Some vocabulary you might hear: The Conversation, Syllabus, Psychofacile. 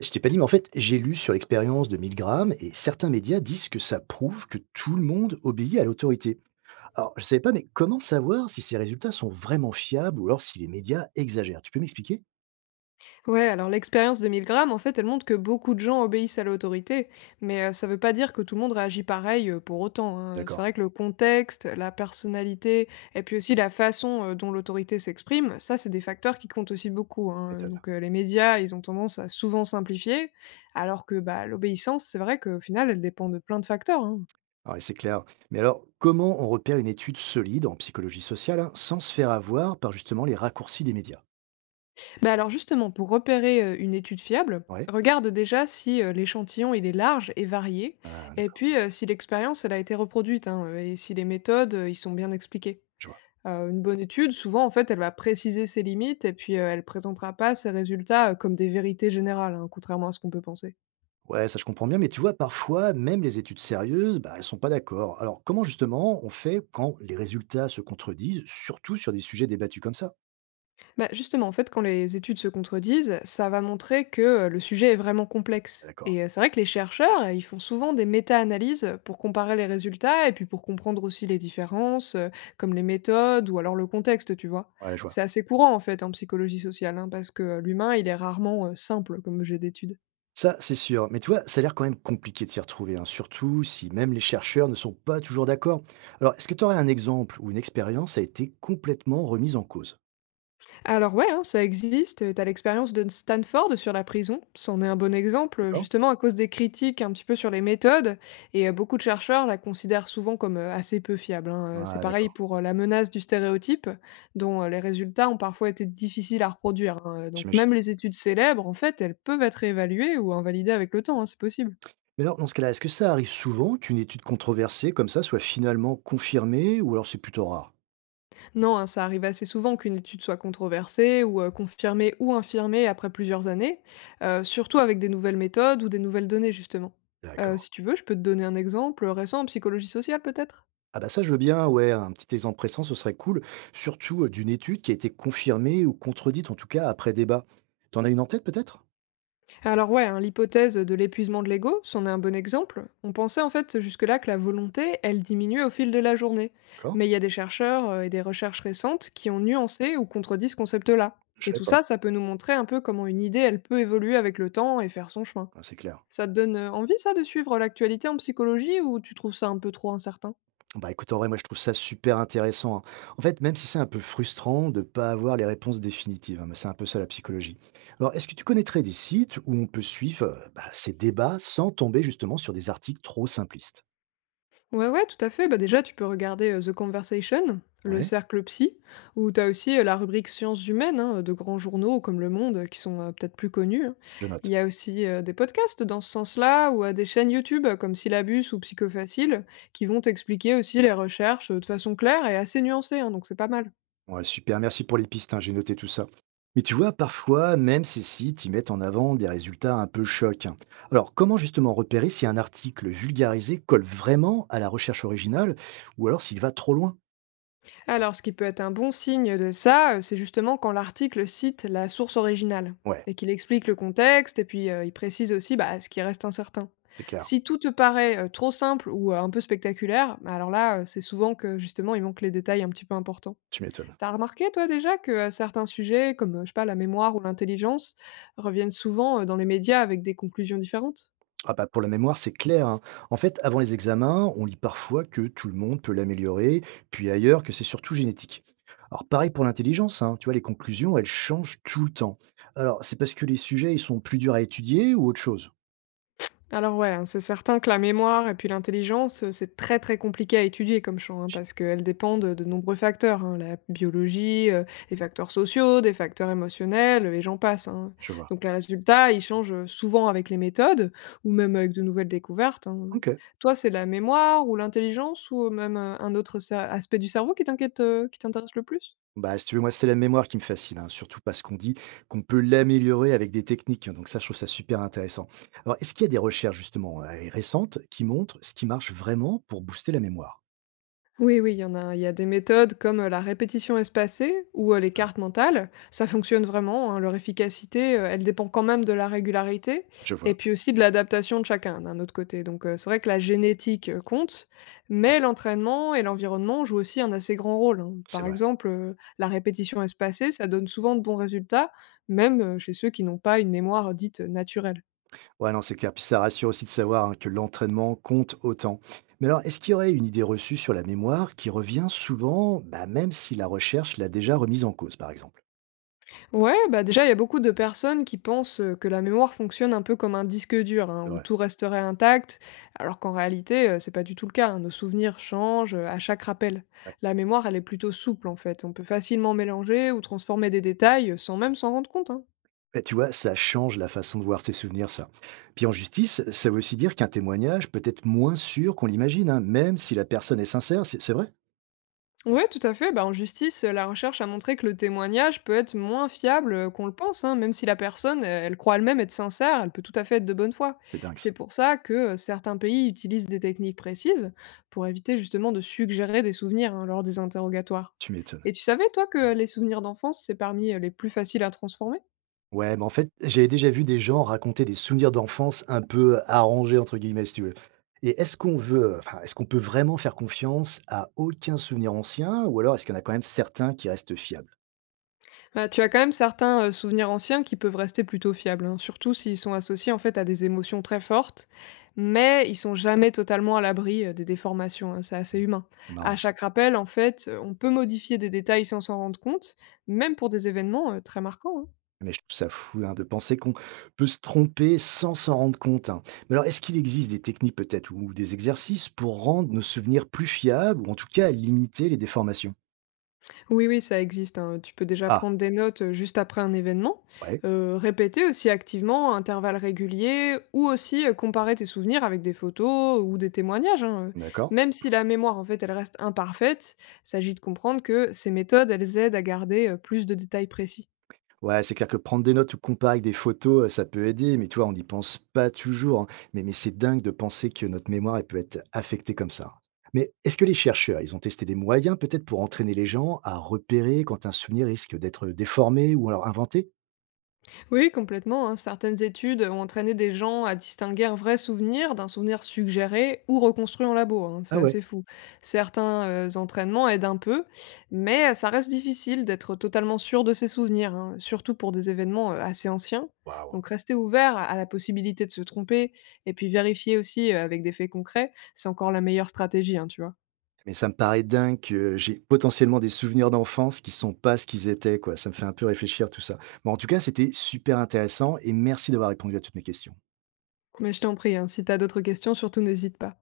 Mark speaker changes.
Speaker 1: Je t'ai pas dit, mais en fait, j'ai lu sur l'expérience de 1000 grammes et certains médias disent que ça prouve que tout le monde obéit à l'autorité. Alors, je savais pas, mais comment savoir si ces résultats sont vraiment fiables ou alors si les médias exagèrent? Tu peux m'expliquer?
Speaker 2: Ouais, alors l'expérience de 1000 grammes, en fait, elle montre que beaucoup de gens obéissent à l'autorité, mais ça veut pas dire que tout le monde réagit pareil pour autant, hein. C'est
Speaker 1: D'accord,
Speaker 2: vrai que le contexte, la personnalité, et puis aussi la façon dont l'autorité s'exprime, ça, c'est des facteurs qui comptent aussi beaucoup, hein.
Speaker 1: étonne.
Speaker 2: Donc les médias, ils ont tendance à souvent simplifier, alors que bah, l'obéissance, c'est vrai qu'au final, elle dépend de plein de facteurs, hein.
Speaker 1: Ah ouais, c'est clair. Mais alors, comment on repère une étude solide en psychologie sociale, hein, sans se faire avoir par justement les raccourcis des médias?
Speaker 2: Bah alors justement, pour repérer une étude fiable,
Speaker 1: Ouais.
Speaker 2: regarde déjà si l'échantillon il est large et varié,
Speaker 1: Ah,
Speaker 2: et
Speaker 1: d'accord,
Speaker 2: puis si l'expérience elle a été reproduite, hein, et si les méthodes y sont bien expliquées.
Speaker 1: je vois.
Speaker 2: Une bonne étude, souvent en fait, elle va préciser ses limites et puis elle présentera pas ses résultats comme des vérités générales, hein, contrairement à ce qu'on peut penser.
Speaker 1: Ouais, ça je comprends bien, mais tu vois, parfois, même les études sérieuses, bah, elles sont pas d'accord. Alors, comment justement on fait quand les résultats se contredisent, surtout sur des sujets débattus comme ça?
Speaker 2: Bah, justement, en fait, quand les études se contredisent, ça va montrer que le sujet est vraiment
Speaker 1: Ah,
Speaker 2: complexe.
Speaker 1: d'accord.
Speaker 2: Et c'est vrai que les chercheurs, ils font souvent des méta-analyses pour comparer les résultats et puis pour comprendre aussi les différences, comme les méthodes ou alors le contexte, tu vois.
Speaker 1: Ouais, je vois.
Speaker 2: C'est assez courant, en fait, en psychologie sociale, hein, parce que l'humain, il est rarement simple comme objet d'étude.
Speaker 1: Ça, c'est sûr. Mais tu vois, ça a l'air quand même compliqué de s'y retrouver, hein, surtout si même les chercheurs ne sont pas toujours d'accord. Alors, est-ce que tu aurais un exemple où une expérience a été complètement remise en cause?
Speaker 2: Alors ouais, hein, ça existe. T'as l'expérience de Stanford sur la prison. C'en est un bon exemple,
Speaker 1: D'accord?
Speaker 2: justement à cause des critiques un petit peu sur les méthodes. Et beaucoup de chercheurs la considèrent souvent comme assez peu fiable, hein. C'est
Speaker 1: Ah,
Speaker 2: pareil
Speaker 1: d'accord,
Speaker 2: pour la menace du stéréotype, dont les résultats ont parfois été difficiles à reproduire, hein. Donc
Speaker 1: j'imagine.
Speaker 2: même les études célèbres, en fait, elles peuvent être évaluées ou invalidées avec le temps, hein, c'est possible.
Speaker 1: Mais alors, dans ce cas-là, est-ce que ça arrive souvent qu'une étude controversée comme ça soit finalement confirmée ou alors c'est plutôt rare?
Speaker 2: Non, hein, ça arrive assez souvent qu'une étude soit controversée ou confirmée ou infirmée après plusieurs années, surtout avec des nouvelles méthodes ou des nouvelles données justement.
Speaker 1: D'accord.
Speaker 2: Si tu veux, je peux te donner un exemple récent en psychologie sociale peut-être.
Speaker 1: Ah bah ça, je veux bien, ouais, un petit exemple pressant, ce serait cool, surtout d'une étude qui a été confirmée ou contredite, en tout cas après débat. T'en as une en tête peut-être?
Speaker 2: Alors ouais, hein, l'hypothèse de l'épuisement de l'ego, c'en est un bon exemple. On pensait en fait jusque-là que la volonté, elle diminuait au fil de la journée.
Speaker 1: D'accord?
Speaker 2: Mais il y a des chercheurs et des recherches récentes qui ont nuancé ou contredit ce concept-là.
Speaker 1: Je
Speaker 2: Et
Speaker 1: savais
Speaker 2: tout
Speaker 1: pas.
Speaker 2: ça, ça peut nous montrer un peu comment une idée, elle peut évoluer avec le temps et faire son chemin.
Speaker 1: Ah, c'est clair.
Speaker 2: Ça te donne, envie ça de suivre l'actualité en psychologie ou tu trouves ça un peu trop incertain?
Speaker 1: Bah écoute, en vrai, moi je trouve ça super intéressant, hein. En fait, même si c'est un peu frustrant de ne pas avoir les réponses définitives, hein, mais c'est un peu ça la psychologie. Alors, est-ce que tu connaîtrais des sites où on peut suivre bah, ces débats sans tomber justement sur des articles trop simplistes?
Speaker 2: Ouais, ouais, tout à fait. Bah, déjà, tu peux regarder, The Conversation, le
Speaker 1: Ouais,
Speaker 2: cercle psy, ou t'as aussi, la rubrique sciences humaines, hein, de grands journaux comme Le Monde qui sont, peut-être plus connus, hein.
Speaker 1: je note.
Speaker 2: Il y a aussi, des podcasts dans ce sens-là ou, des chaînes YouTube comme Syllabus ou Psychofacile qui vont t'expliquer aussi les recherches, de façon claire et assez nuancée, hein, donc c'est pas mal.
Speaker 1: Ouais, super, merci pour les pistes, hein, j'ai noté tout ça. Mais tu vois, parfois, même ces sites, ils mettent en avant des résultats un peu chocs, hein. Alors, comment justement repérer si un article vulgarisé colle vraiment à la recherche originale ou alors s'il va trop loin?
Speaker 2: Alors, ce qui peut être un bon signe de ça, c'est justement quand l'article cite la source originale
Speaker 1: Ouais,
Speaker 2: et qu'il explique le contexte et puis il précise aussi bah, ce qui reste incertain.
Speaker 1: c'est clair,
Speaker 2: Si tout te paraît trop simple ou un peu spectaculaire, bah alors là, c'est souvent que justement il manque les détails un petit peu importants.
Speaker 1: tu m'étonnes.
Speaker 2: T'as remarqué toi déjà que certains sujets, comme je sais pas la mémoire ou l'intelligence, reviennent souvent dans les médias avec des conclusions différentes?
Speaker 1: Ah bah pour la mémoire, c'est clair, hein. En fait, avant les examens, on lit parfois que tout le monde peut l'améliorer, puis ailleurs que c'est surtout génétique. Alors pareil pour l'intelligence, hein, tu vois, les conclusions, elles changent tout le temps. Alors, c'est parce que les sujets, ils sont plus durs à étudier ou autre chose?
Speaker 2: Alors ouais, hein, c'est certain que la mémoire et puis l'intelligence, c'est très, très compliqué à étudier comme champ, hein, parce qu'elles dépendent de nombreux facteurs, hein, la biologie, les facteurs sociaux, des facteurs émotionnels, et j'en passe, hein.
Speaker 1: Je vois.
Speaker 2: Donc les résultats, ils changent, souvent avec les méthodes ou même avec de nouvelles découvertes, hein.
Speaker 1: OK.
Speaker 2: Toi, c'est la mémoire ou l'intelligence ou même, un autre cer aspect du cerveau qui t'inquiète, qui t'intéresse le plus?
Speaker 1: Bah, si tu veux, moi, c'est la mémoire qui me fascine, hein, surtout parce qu'on dit qu'on peut l'améliorer avec des techniques. Donc ça, je trouve ça super intéressant. Alors, est-ce qu'il y a des recherches, justement, récentes qui montrent ce qui marche vraiment pour booster la mémoire?
Speaker 2: Oui, oui, il y en a. Il y a des méthodes comme la répétition espacée ou les
Speaker 1: Heu,
Speaker 2: cartes mentales. Ça fonctionne vraiment, hein. Leur efficacité, elle dépend quand même de la régularité
Speaker 1: je
Speaker 2: et
Speaker 1: vois.
Speaker 2: puis aussi de l'adaptation de chacun d'un autre côté. Donc c'est vrai que la génétique compte,
Speaker 1: Ouais,
Speaker 2: mais l'entraînement et l'environnement jouent aussi un assez grand rôle, hein.
Speaker 1: c'est
Speaker 2: Par
Speaker 1: vrai.
Speaker 2: exemple, la répétition espacée, ça donne souvent de bons résultats, même chez ceux qui n'ont pas une mémoire dite naturelle.
Speaker 1: Ouais, non, c'est clair. Puis ça rassure aussi de savoir, hein, que l'entraînement compte autant. Mais alors, est-ce qu'il y aurait une idée reçue sur la mémoire qui revient souvent, bah, même si la recherche l'a déjà remise en cause, par exemple?
Speaker 2: Ouais, bah déjà, il y a beaucoup de personnes qui pensent que la mémoire fonctionne un peu comme un disque dur, hein, où
Speaker 1: Ouais.
Speaker 2: tout resterait intact, alors qu'en réalité, c'est pas du tout le cas, hein. Nos souvenirs changent à chaque rappel. La mémoire, elle est plutôt souple en fait. On peut facilement mélanger ou transformer des détails sans même s'en rendre compte, hein.
Speaker 1: Bah, tu vois, ça change la façon de voir ses souvenirs, ça. Puis en justice, ça veut aussi dire qu'un témoignage peut être moins sûr qu'on l'imagine, hein, même si la personne est sincère, c'est vrai.
Speaker 2: Ouais, tout à fait. Bah, en justice, la recherche a montré que le témoignage peut être moins fiable qu'on le pense, hein, même si la personne, elle croit elle-même être sincère, elle peut tout à fait être de bonne foi.
Speaker 1: C'est dingue ça,
Speaker 2: C'est pour ça que certains pays utilisent des techniques précises pour éviter justement de suggérer des souvenirs hein, lors des interrogatoires.
Speaker 1: tu m'étonnes.
Speaker 2: Et tu savais, toi, que les souvenirs d'enfance, c'est parmi les plus faciles à transformer?
Speaker 1: Ouais, mais en fait, j'avais déjà vu des gens raconter des souvenirs d'enfance un peu «arrangés», entre guillemets, si tu veux. Et est-ce qu'on veut, enfin, est-ce qu'on peut vraiment faire confiance à aucun souvenir ancien, ou alors est-ce qu'il y en a quand même certains qui restent fiables?
Speaker 2: Bah, tu as quand même certains souvenirs anciens qui peuvent rester plutôt fiables, hein, surtout s'ils sont associés en fait à des émotions très fortes, mais ils sont jamais totalement à l'abri des déformations, hein, c'est assez
Speaker 1: Hmm,
Speaker 2: humain.
Speaker 1: c'est marrant
Speaker 2: À
Speaker 1: ça.
Speaker 2: chaque rappel, en fait, on peut modifier des détails sans s'en rendre compte, même pour des événements très marquants, hein.
Speaker 1: Mais je trouve ça fou, hein, de penser qu'on peut se tromper sans s'en rendre compte, hein. Mais alors, est-ce qu'il existe des techniques peut-être ou des exercices pour rendre nos souvenirs plus fiables ou en tout cas limiter les déformations?
Speaker 2: Oui, oui, ça existe, hein. Tu peux déjà
Speaker 1: Ah,
Speaker 2: prendre des notes juste après un événement,
Speaker 1: ouais,
Speaker 2: répéter aussi activement à intervalles réguliers, ou aussi comparer tes souvenirs avec des photos ou des témoignages, hein.
Speaker 1: d'accord.
Speaker 2: Même si la mémoire, en fait, elle reste imparfaite, il s'agit de comprendre que ces méthodes, elles aident à garder plus de détails précis.
Speaker 1: Ouais, c'est clair que prendre des notes ou comparer avec des photos, ça peut aider, mais toi, on n'y pense pas toujours, hein. Mais c'est dingue de penser que notre mémoire elle peut être affectée comme ça. Mais est-ce que les chercheurs, ils ont testé des moyens peut-être pour entraîner les gens à repérer quand un souvenir risque d'être déformé ou alors inventé?
Speaker 2: Oui, complètement, hein. Certaines études ont entraîné des gens à distinguer un vrai souvenir d'un souvenir suggéré ou reconstruit en labo, hein.
Speaker 1: Ah
Speaker 2: C'est
Speaker 1: ouais,
Speaker 2: assez fou. Certains entraînements aident un peu, mais ça reste difficile d'être totalement sûr de ses souvenirs, hein, surtout pour des événements assez anciens.
Speaker 1: waouh.
Speaker 2: Donc rester ouvert à la possibilité de se tromper et puis vérifier aussi avec des faits concrets, c'est encore la meilleure stratégie, hein, tu vois.
Speaker 1: Mais ça me paraît dingue que j'ai potentiellement des souvenirs d'enfance qui sont pas ce qu'ils étaient, quoi. Ça me fait un peu réfléchir tout ça. Bon, en tout cas, c'était super intéressant et merci d'avoir répondu à toutes mes questions.
Speaker 2: Mais je t'en prie, hein, si t'as d'autres questions, surtout n'hésite pas.